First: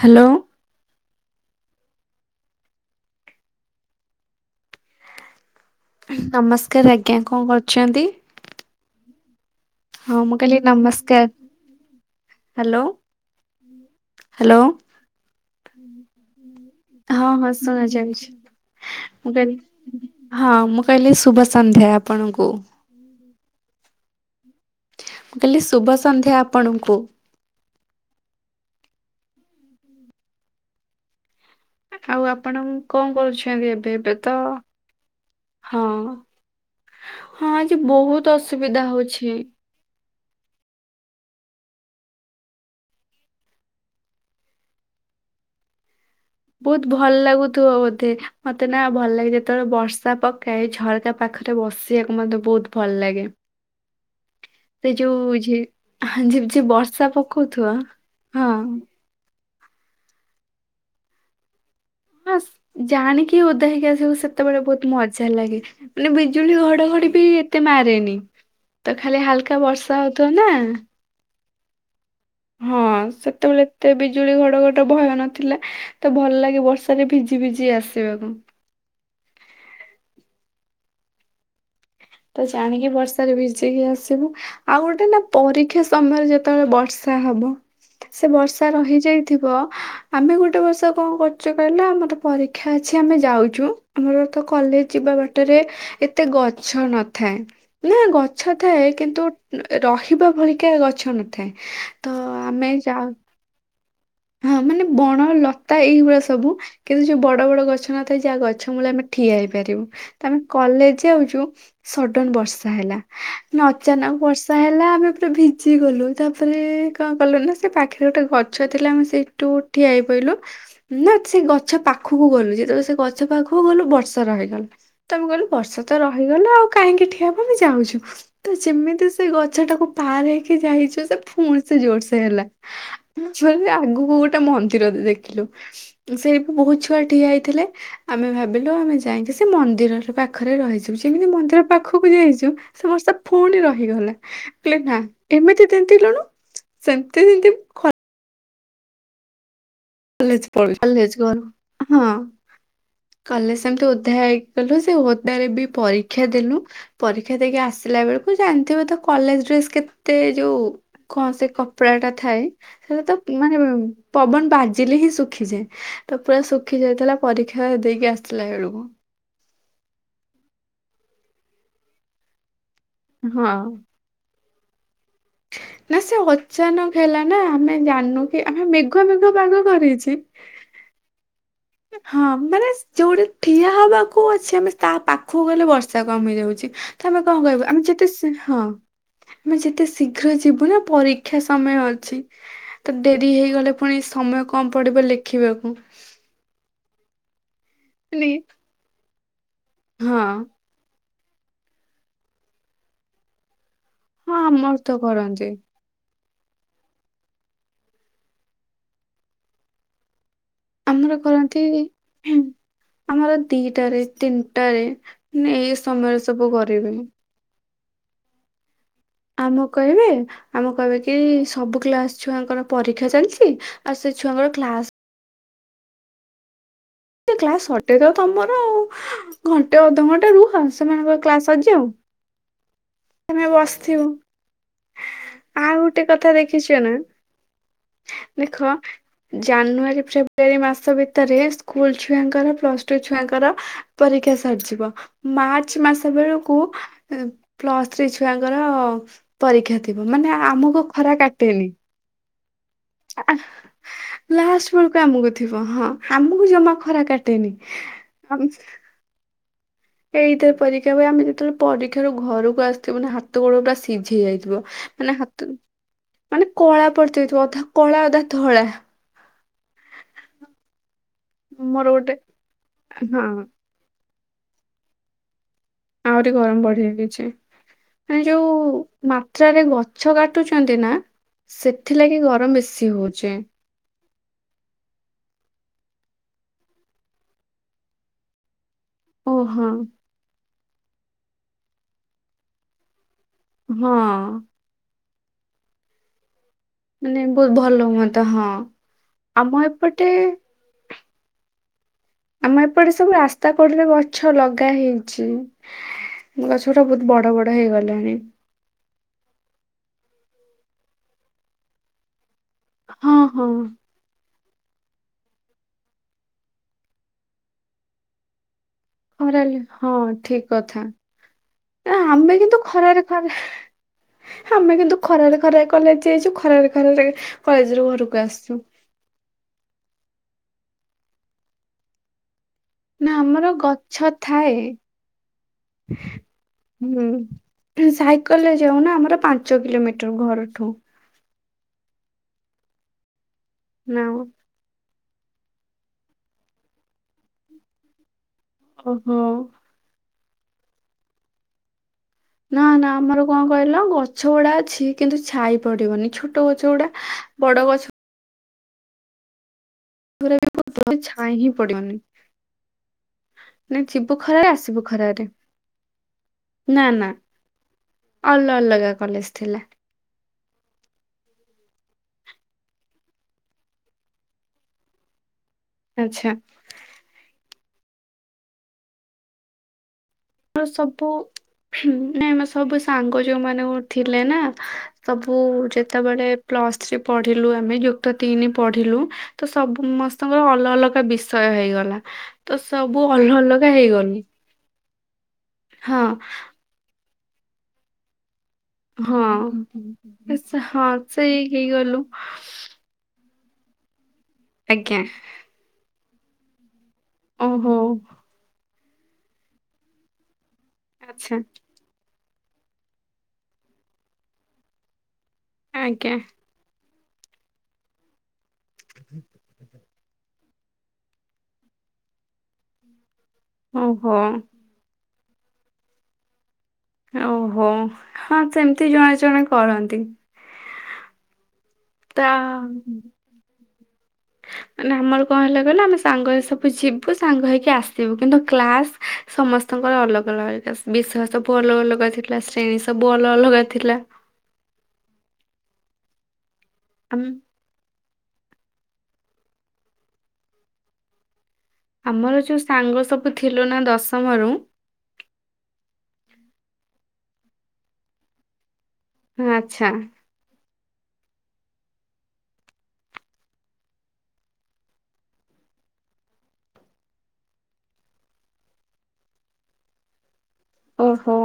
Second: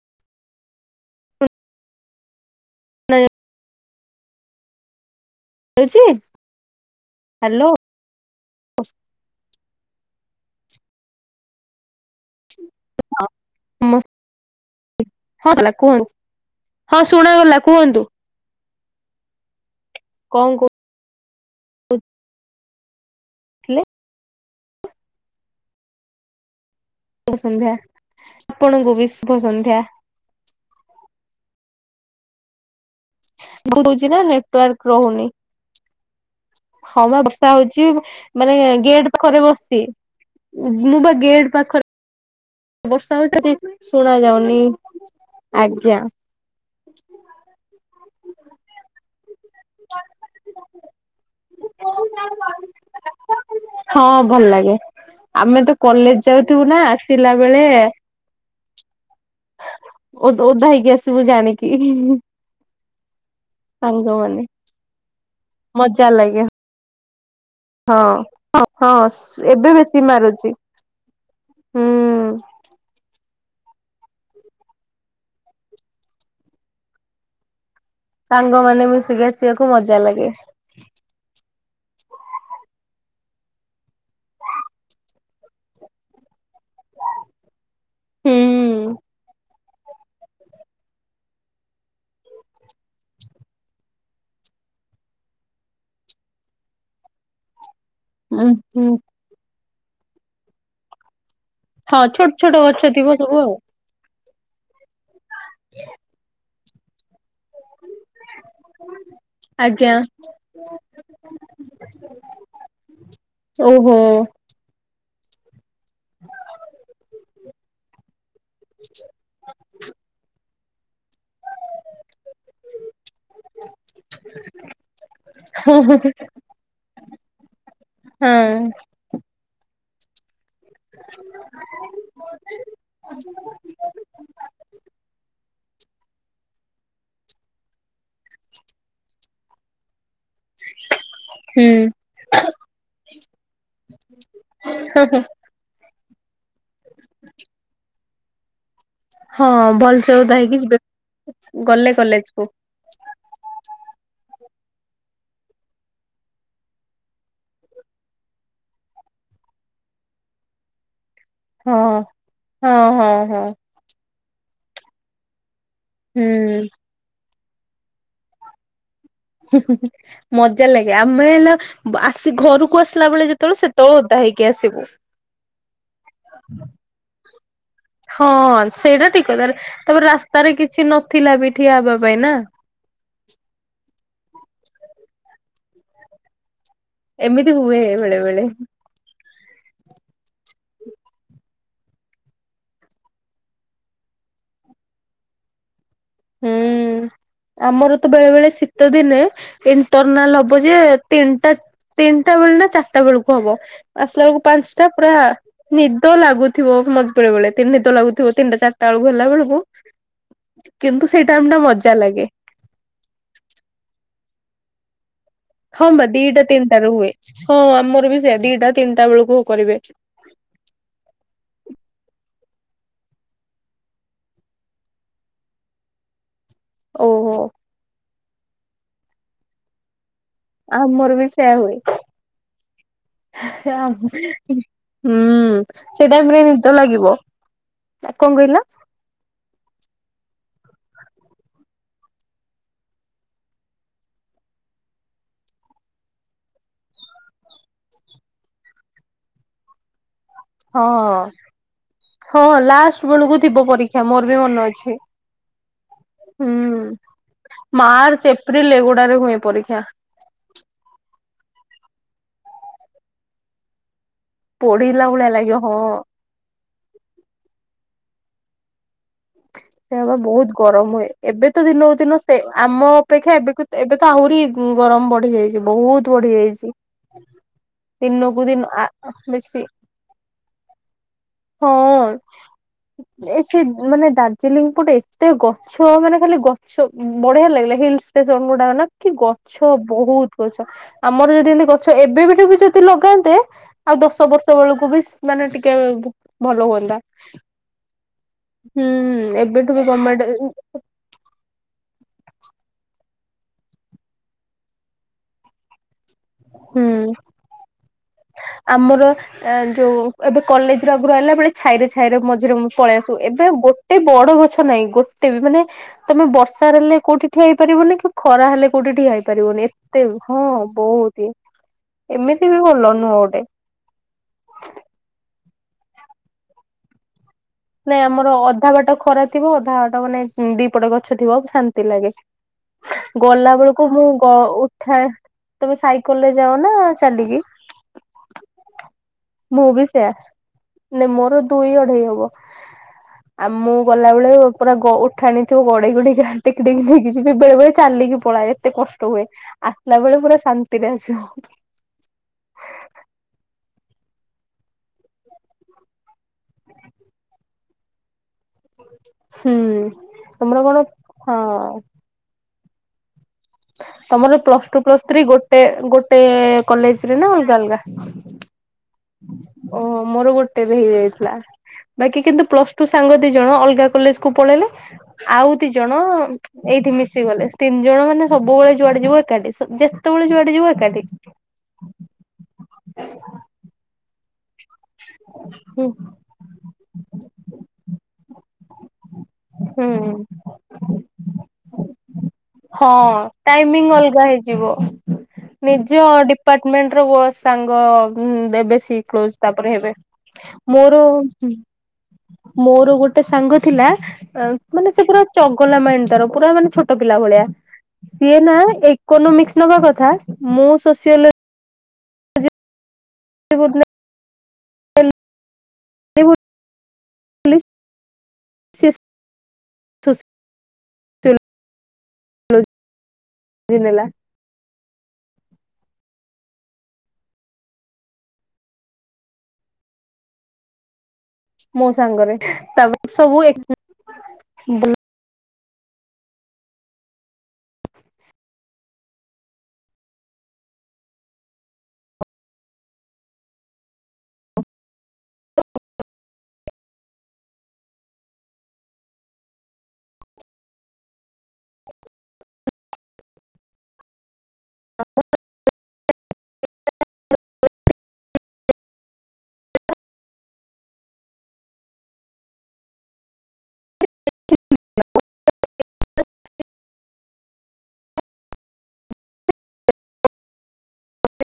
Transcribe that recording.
Hello. ନ ଏ ଯାଉଛି ନମସ୍କାର ଆଜ୍ଞା। କଣ ହ୍ୟାଲୋ କରୁଛନ୍ତି? ହଁ ମୁଁ କହିଲି ନମସ୍କାର। ହ୍ୟାଲୋ ହଁ ସମ୍ ହ୍ୟାଲୋ ହଁ ସଲା କୁହନ୍ତୁ। ହଁ ଶୁଣାଗଲା କୁହନ୍ତୁ। ମୁଁ କହିଲି ହଁ କଣ ମୁଁ କହିଲି ଶୁଭ ସନ୍ଧ୍ୟା ଆପଣଙ୍କୁ। କହୁଥିଲେ ମୁଁ କହିଲି ଶୁଭ ସନ୍ଧ୍ୟା ଆପଣଙ୍କୁ। ଶୁଭ ସନ୍ଧ୍ୟା ଆପଣଙ୍କୁ ବି ଶୁଭ ସନ୍ଧ୍ୟା। ଆଉ ଆପଣ କଣ କରୁଛନ୍ତି? ଏବେ ହଉଛି ଏବେ ନା ତ ନେଟୱାର୍କ ରହୁନି ହଁ। ହଁ ପା ବର୍ଷା ଆଜି ହଉଛି ବ ବହୁତ ମାନେ ଅସୁବିଧା ଗେଟ ହଉଛି। ପାଖରେ ବସିଛି। ମୁଁ ବା ଗେଟ ପାଖ ବର୍ଷା ହଉଚି ତ ଟିକ ଶୁଣା ଯାଉନି ଆଜ୍ଞା। ବହୁତ ଭଲ ଲାଗୁଥିବ ବୋଧେ ମତେ ନା ଭଲ ଲାଗି ଯେତେବେଳେ ବର୍ଷା ପକାଏ ଝରକା ପାଖରେ ବସିବାକୁ ମତେ ବହୁତ ଭଲ ଲାଗେ। ହଁ ଭଲ ଲାଗେ ସେ ଯୋଉ ଝି ଆମେ ତ କଲେଜ ଝିପ ଯାଉଥିବୁ ଝିପ ନା ବର୍ଷା ଆସିଲା ପକଉଥିବା ହଁ। ଓ- ଓଧା ହେଇକି ଆସିବୁ ଜାଣିକି। ହଁ ଜାଣିକି ଓଧା ହେଇକି ଆସିବାକୁ ସାଙ୍ଗମାନେ ସେତେବେଳେ ବହୁତ ମଜା ଲାଗେ। ମଜା ମାନେ ଲାଗେ ବିଜୁଳି ଘଡଘଡି ବି ଏତେ ମାରେନି ହଁ। ତ ହଁ ଖାଲି ହାଲକା ଏବେ ବେଶୀ ବର୍ଷା ହଉଥିବ ମାରୁଛି ନା। ହୁଁ। ହଁ ସେତେବେଳେ ଏତେ ବିଜୁଳି ଘଡ ଘଟି ଭୟ ନଥିଲା। ତ ଭଲ ଲାଗେ ବର୍ଷାରେ ଭିଜି ଫିଜି ଆସିବାକୁ। ସାଙ୍ଗ ମାନେ ମିଶି ଆସିବାକୁ ମଜା ଲାଗେ। ତ ଜାଣିକି ବର୍ଷାରେ ଭିଜେଇକି ଆସିବୁ ଆଉ ଗୋଟେ ନା ପରୀକ୍ଷା ସମୟରେ ଯେତେବେଳେ ବର୍ଷା ହବ ସେ ହୁଁ ବର୍ଷା ରହିଯାଇଥିବ। ଆମେ ଗୋଟେ ବର୍ଷ କଣ କରୁଛୁ କହିଲ ଆମର ପରୀକ୍ଷା ଅଛି ଆମେ ଯାଉଛୁ ଆମର ତ କଲେଜ ଯିବା ବାଟରେ ଏତେ ଗ ଗଛ ନଥାଏ ନା ଉଁ ଗଛ ଥାଏ ହୁଁ କିନ୍ତୁ ରହିବା ଭଳିିକା ଗଛ ନ ଥା ହଁ ଛୋଟ ଛୋଟ ଗଛ ଥିବ ସବୁ ଆଉ। ହଁ ମାନେ ବଣ ଲତା ଏଇଭଳିଆ ସବୁ କିନ୍ତୁ ଯୋଉ ବଡ ବଡ ଗଛ ନଥାଏ ଯାହା ଗଛ ମୂଳେ ଆମେ ଠିଆ ହେଇପାରିବୁ ଆଜ୍ଞା। ତ ଆମେ କଲେଜ ଯାଉଚୁ। ସଡନ ବର୍ଷା ହେଲା ନା ଓହୋ ଅଚାନକ ବର୍ଷା ହେଲା ଆମେ ପୁରା ଭି ଜି ଗଲୁ ତାପରେ କଣ କଲୁ ନା ସେ ପାଖରେ ଗୋଟେ ଗ ଗଛ ଥିଲା ଆମେ ସେଇଠୁ ଠିଆ ହେଇ ପଇଲୁ। ନା ସେ ଗଛ ପାଖକୁ ଗଲୁ ଯେତେବେଳେ ସେ ଗଛ ପାଖକୁ ଗଲୁ ବ ବର୍ଷା ରହିଗଲା ତ ଆମେ କହିଲୁ ହଁ ବର୍ଷା ତ ରହିଗଲା ଆଉ କାହିଁକି ଠିଆ ହବୁ ଆମେ ଯାଉଛୁ। ତ ଯେମିତି ସେ ଗଛ ଟାକୁ ପାର ହେଇକି ଯାଇଛୁ ସେ ଫୁଣି ସେ ଜୋରସେ ହେଲା। ଛୁଆ ଆଗକୁ ଗୋଟେ ମନ୍ଦିର ଦେ ଦେଖିଲୁ। ସେ ବି ବହୁତ ଛୁଆ ଠିଆ ହେଇଥିଲେ। ଆମେ ଭାବିଲୁ ଆମେ ଯାଇକି ସେ ମନ୍ଦିରରେ ପାଖ ପାଖରେ ରହିଯିବୁ ଯେମିତି ମନ୍ଦିର ହୁଁ। ପାଖକୁ ଯାଇଛୁ ସେ ବର୍ଷା ଫୁଣି ରହିଗଲା। କହିଲି ନା ଏମିତି ତିନ୍ତିଲୁଣି ସେମନ୍ତି ତିନ୍ତିବୁ ଖ ହଁ ଭଲସେ ଓଦା କଲେଜ ହେଇକି ପଳେଇ ଯିବେ କଲେଜ ଗଲୁ ଗଲେ ହଁ। କଲେଜ କୁ। କଲେଜ ସେମତି ଓଦା ହେଇକି ଗଲୁ ସେ ଓଦାରେ ବି ପରୀକ୍ଷା ଦେଲୁ। ପରୀକ୍ଷା ଦେଇକି ଆସିଲା ବେଳକୁ ଜାଣିଥିବ ତ କଲେଜ ଡ୍ରେସ କେତେ ଯୋଉ କଣ ସେ କପଡା ହଁ। ଟା ଥାଏ ହଁ ସେଟା ହଁ ତ ହଁ ମାନେ ପବନ ବାଜିଲେ ହିଁ ଶୁଖିଯାଏ। ତ ପୁରା ହୁଁ ଶୁଖି ଯାଇଥିଲା ପରୀକ୍ଷା ଦେଇକି ଆସିଲା ବେଳକୁ। ହୁଁ ହୁଁ ହୁଁ ମଜା ଲାଗେ ଆମେ ହେଲା ବା ଆସି ଘରକୁ ଆସିଲା ବେଳେ ହଁ ଯେତେବେଳେ ସେତେବେଳେ ଓଦା ହେଇ କି ଆସିବୁ। ନା ସେ ଅଚାନକ ହେଲା। ନା ଆମେ ଜାଣିନୁ ହଁ କି ଆମେ ମେଘ ମେଘ ପାଗ କରିଛି। ଛି ନଥିଲା ବି ଠିଆ ହବା ପାଇଁ ହଁ ନା। ମାନେ ଯୋଉଠି ଠିଆ ହବାକୁ ଅଛି ଆମେ ତା ପାଖକୁ ଗଲେ ବର୍ଷା କମିଯାଉଛି। ତ ଆମେ କଣ ଏମିତି କହିବୁ ହୁଏ ଆମେ ଯେତେ ବେଳେ ଶି ବେଳେ ହଁ। ଆମେ ଯେତେ ଶୀଘ୍ର ଯିବୁ ନା ପରୀକ୍ଷା ସମୟ ଅଛି। ତ ଡେରି ହେଇଗଲେ ପୁଣି ସମୟ କମ୍ ପଡିବ ଲେଖିବାକୁ। ହୁଁ ଆମର ତ ବେଳେ ମାନେ ବେଳେ ଶୀତ ଦିନେ ହଁ ଇଣ୍ଟରନାଲ ହବ ଯେ ତିନିଟା ତିନିଟା ବେଳେ ନା ଚାରିଟା ବେଳକୁ ହବ ଆସିଲା ହଁ ବେଳକୁ ଆମର ପାଞ୍ଚଟା ତ ପୁରା କରନ୍ତି ନିଦ ଲାଗୁଥିବ ମ ବେଳେ ବେଳେ ନିଦ ଲାଗୁଥିବ ତିନିଟା ଚାରିଟା ବେଳକୁ ହେଲା ବେଳକୁ। କିନ୍ତୁ ଆମର ସେଇ ଟାଇମ ଟା କରନ୍ତି ମଜା ଲାଗେ ଆମର ଦିଟାରେ ତିନିଟାରେ। ନେ ଏଇ ହଁ ବା ସମୟରେ ଦିଟା ସବୁ ତିନିଟା ରୁ କରିବେନି। ହୁଏ। ହଁ ଆମର ବି ସେଇଆ ଦିଟା ତିନିଟା ବେଳ ଆମକୁ କହିବେ। ଆମକୁ କହିବେ କି ସବୁ କ୍ଳାସ ଛୁଆଙ୍କର ପରୀକ୍ଷା ଚାଲିଛି ଆଉ ସେ ଛୁଆଙ୍କର କ୍ଲାସ ଓହୋ କ୍ଲାସ ସଟେଜ ଉ ତମର ଆଉ ଘଣ୍ଟେ ଅଧଘଣ୍ଟେ ରୁ ଆମର ବି ସେୟା ହୁଏ ଆମେ ଆ ବସିଥିବୁ [inaudible] ହୁଁ ଆଉ ଗୋଟେ ସେଇ କଥା ଟାଇମ୍ ରେ ଦେଖିଛ ନିଦ ନା ଲାଗିବ। କଣ କହିଲ? ଦେଖ ଜାନୁଆରୀ ଫେବୃୟାରୀ ମାସ ଭିତରେ ସ୍କୁଲ୍ ଛୁଆଙ୍କର ପ୍ଲସ୍ ଟୁ ଛୁଆଙ୍କର ପରୀକ୍ଷା ସରିଯିବ। ମାର୍ଚ୍ଚ ମାସ ବେଳକୁ ପ୍ଲସ୍ ଥ୍ରୀ ଛୁଆଙ୍କର ପରୀକ୍ଷା ଥିବ ମାନେ ହଁ ଆମକୁ ଖରା କାଟେନି। ହଁ ଲାଷ୍ଟ ବେଳକୁ ଥିବ ପରୀକ୍ଷା ମୋର ବି ମନ ଲାଷ୍ଟ ଅଛି ବେଳକୁ ଆମକୁ ଥିବ ହଁ ଆମକୁ ହୁଁ। ଜମା ଖରା କାଟେନି ମାର୍ଚ୍ଚ ଏପ୍ରିଲ ଏଗୁଡ଼ାରେ ହୁଏ ପରୀକ୍ଷା। ଏଇଥିରେ ପରୀକ୍ଷା ପାଇଁ ଆମେ ଯେତେବେଳେ ପରୀକ୍ଷାରୁ ଘରକୁ ଆସିଥିବୁ ନା ହାତ ଗୋଡ ଗୁରା ସିଝି ଯାଇ ପୋଡ଼ିଲା ଭଳିଆ ଲାଗିବ ହଁ। ମାନେ କଳା ପଡ଼ିଯାଇଥିବ ଅଧା କଳା ଅଧା ଧଳା। ସେବା ବହୁତ ଗରମ୍ ହୁଏ ଏବେ ତ ମୋର ଦିନକୁ ଗୋଟେ ଦିନ ସେ ଆମ ହଁ ଅପେକ୍ଷା ଏବେକୁ ଏବେ ତ ଆହୁରି ଗରମ ବଢ଼ିଯାଇଛି ବହୁତ ଆହୁରି ବଢ଼ି ଗରମ ଯାଇଛି ବଢିଯାଇଛି ଦିନକୁ ଦିନ ବେଶୀ। ମାଛ କାଟୁଛନ୍ତି ନା ହଁ ସେଥିଲାଗି ଗରମ ବେଶୀ ହଉଛି ଏ ମାନେ ଦାଦ୍ ଚିଲିଙ୍ଗପଟେ ଏତେ ଗଛ ମାନେ ଖାଲି ଗଛ ବଢିଆ ଲାଗିଲା ହିଲ୍ ସ୍ଟେସନ୍ ଗୁଡ଼ାକ ନା କି ଓହୋ ଗଛ ବହୁତ୍ ଗଛ ଆମର ଯଦି ଏମିତି ଗଛ ଏବେ ବିଠି ବି ଯଦି ଲଗାନ୍ତେ। ଆଉ ହଁ ଦଶ ବର୍ଷ ବେଳକୁ ବି ମାନେ ଟିକେ ଭଲ ହୁଅନ୍ତା ହୁଁ ମାନେ ବହୁତ ଭଲ ହୁଅନ୍ତା ହଁ ଆମ ଏବେଠୁ ବି ଏପଟେ ଗମେଟ୍ ଆମ ଏପଟେ ସବୁ ରାସ୍ତା କଡ଼ରେ ଗଛ ଲଗା ହେଇଛି। ମୋ ଗଛ ଗୁଟା ହୁଁ ବହୁତ୍ ବଡ଼ ବଡ଼ ହେଇଗଲାଣି। ଆମର ଯୋଉ ଏବେ କଲେଜ୍ ର ଆଗରୁ ହେଲା ବ ଛାଇରେ ଛାଇରେ ମଝିରେ ମଝି ପଳେଇ ଆସୁ ହଁ ଏବେ ହଁ ଗୋ ଗୋଟେ ବଡ଼ ଗଛ ନାହିଁ ଗୋଟେ ବି ମାନେ ତମେ ବର୍ଷା ହେଲେ କୋଉଠି ଠିଆ ହେଇପାରିବନି କି ଖରା ହେଲେ କୋଉଠି ଠିଆ ଖରାରେ ହେଇପାରିବନି ଏତେ ହଁ ଠିକ କଥା ବହୁତ ହି ନା ଆମେ ଏମିତି କିନ୍ତୁ ବି ଭଲ ଖରାରେ ନୁହଁ ଖରା ଗୋଟେ। ଆମେ କିନ୍ତୁ ଖରାରେ ଖରାରେ କଲେଜ୍ ଯାଇଛୁ ଖରାରେ ଖରାରେ କଲେଜରୁ ନାଇ ଘରକୁ ଆମର ଆସିଛୁ ଅଧା ବାଟ ଖରା ଥିବ ଅଧା ବାଟ ମାନେ ଦିପଟ ଗଛ ଥିବ ଶାନ୍ତି ଲାଗେ। ନା ଗଲା ଆମର ବେଳକୁ ମୁଁ ଗଛ ଥାଏ ଉଠାଏ ତମେ ସାଇକଲ ରେ ଯାଅ ନା ଚାଲିକି? ସାଇକଲ ରେ ଯାଉନା ଆମର ପାଞ୍ଚ କିଲୋମିଟର ଘରଠୁ। ନାଇଁ ମୋର ଦୁଇ ଅଢ଼େଇ ହବ। ଆଉ ମୁଁ ନା ଗଲାବେଳେ ପୁରା ଗଉ ଠାଣିଥିବ ଗଡ଼େଇ ଗଡ଼େଇ ଟେକି ଟେକି ନେଇକି ଯିବି ବେଳେ ବେଳେ ଚାଲିକି ପଳାଏ ଏତେ କଷ୍ଟ ଓହୋ। ହୁଏ। ଆସିଲା ବେଳେ ପୁରା ଶାନ୍ତିରେ ଆସିବ। ନା ନା ଆମର କଣ କହିଲ ଗଛ ଗୁଡ଼ା ଅଛି କିନ୍ତୁ ଛାଇ ପଡି଼ବନି ଛୋଟ ଗଛ ଗୁଡ଼ା। ବଡ଼ ଗଛ। ହୁଁ ଉପରେ ତମର କଣ ଛାଇ ହଁ। ହିଁ ପଡିବନି ନା ଯିବୁ ତମର ଖରାରେ ପ୍ଲସ୍ ଆସିବୁ ଟୁ ପ୍ଲସ୍ ଥ୍ରୀ ଖରାରେ ଗୋଟେ ଗୋଟେ କଲେଜ ରେ ନା ଅଲଗା ଅଲଗା? ନନଗା ଓହୋ ମୋର ଗୋଟେ ଟେକି ହେଇଯାଇଥିଲା ବାକି କିନ୍ତୁ ପ୍ଲସ ଟୁ ସାଙ୍ଗ ଦି ଜଣ ଅଲଗା କଲେଜ କୁ ପଳେଇଲେ ଆଉ ଦି ଜଣ ଆଚ୍ଛା ଏଇଠି ମିଶିଗଲେ ତିନି ଜଣ ମାନେ ସବୁବେଳେ ଯୁଆଡେ ଯିବ ଏକାଠି ଯେତ୍ ମୋର ସବୁ ନାଇଁ ସବୁ ସାଙ୍ଗ ଯୋଉ ମାନ ଥିଲେ ନା ସବୁ ହୁଁ ଯେତେବେଳେ ପ୍ଲସ୍ ଥ୍ରୀ ପଢିଲୁ ଆମେ ଯୁକ୍ତ ତିନି ପଢିଲୁ। ତ ସବୁ ହୁଁ ମସ୍ତଙ୍କର ଅଲଗା ଅଲଗା ବିଷୟ ହେଇଗଲା। ତ ହଁ ସବୁ ଅଲଗା ଅଲଗା ଟାଇମିଂ ହେଇଗଲୁ। ଅଲଗା ହେଇ ଇବ ନିଜ ହଁ ଡିପାର୍ଟମେଣ୍ଟ ର ସାଙ୍ଗ ବ ବେ ସେ କ୍ଲୋସ ହଁ ତାପରେ ହେବେ ସେ- ହଁ ମୋର ସେଇ ହେଇଗଲୁ ମୋର ଗୋଟେ ଗୋଟେ ସାଙ୍ଗ ଥିଲା ମାନେ ଆଜ୍ଞା ସେ ପୁରା ଚଗଲା ମାଇଣ୍ଡ ତାର ପୁରା ମାନେ ଛୋଟ ପିଲା ଭଳିଆ ଓହୋ। ସିଏ ନା ଏଇ ଇକୋନୋମିକ୍ସ ନବା କଥା ମୁଁ ସୋସିଓଲୋଜି ଆଚ୍ଛା [unintelligible] ଆଜ୍ଞା ଲେ ସେ ନେଲା ଓହୋ ଆଉ ହଉ ହଁ ସେମିତି ଜଣେ ଜଣେ କରନ୍ତି। ମୋ ତା ସାଙ୍ଗରେ ତାପରେ ସବୁ ମାନେ ଆମର। କଣ ହେଲେ କହିଲା ଆମେ ସାଙ୍ଗ ଏ ସବୁ ଯିବୁ ସାଙ୍ଗ ହେକି ଆସିବୁ କିନ୍ତୁ କ୍ଲାସ୍ ସମସ୍ତେ ସମଙ୍କର ଅଲଗ ଅଲଗା ବିଷୟ ସବୁ ଅଲଗ ଅଲଗା ଥିଲା ଶ୍ରେଣୀ ସବୁ ଅଲଗ ଅଲଗା ଥିଲା। ଆମ ଆମର ଯୋଉ ସାଙ୍ଗ ସବୁ ଥିଲୁ ନା ଦଶମରୁ ହଁ ଆଚ୍ଛା ଓହୋ।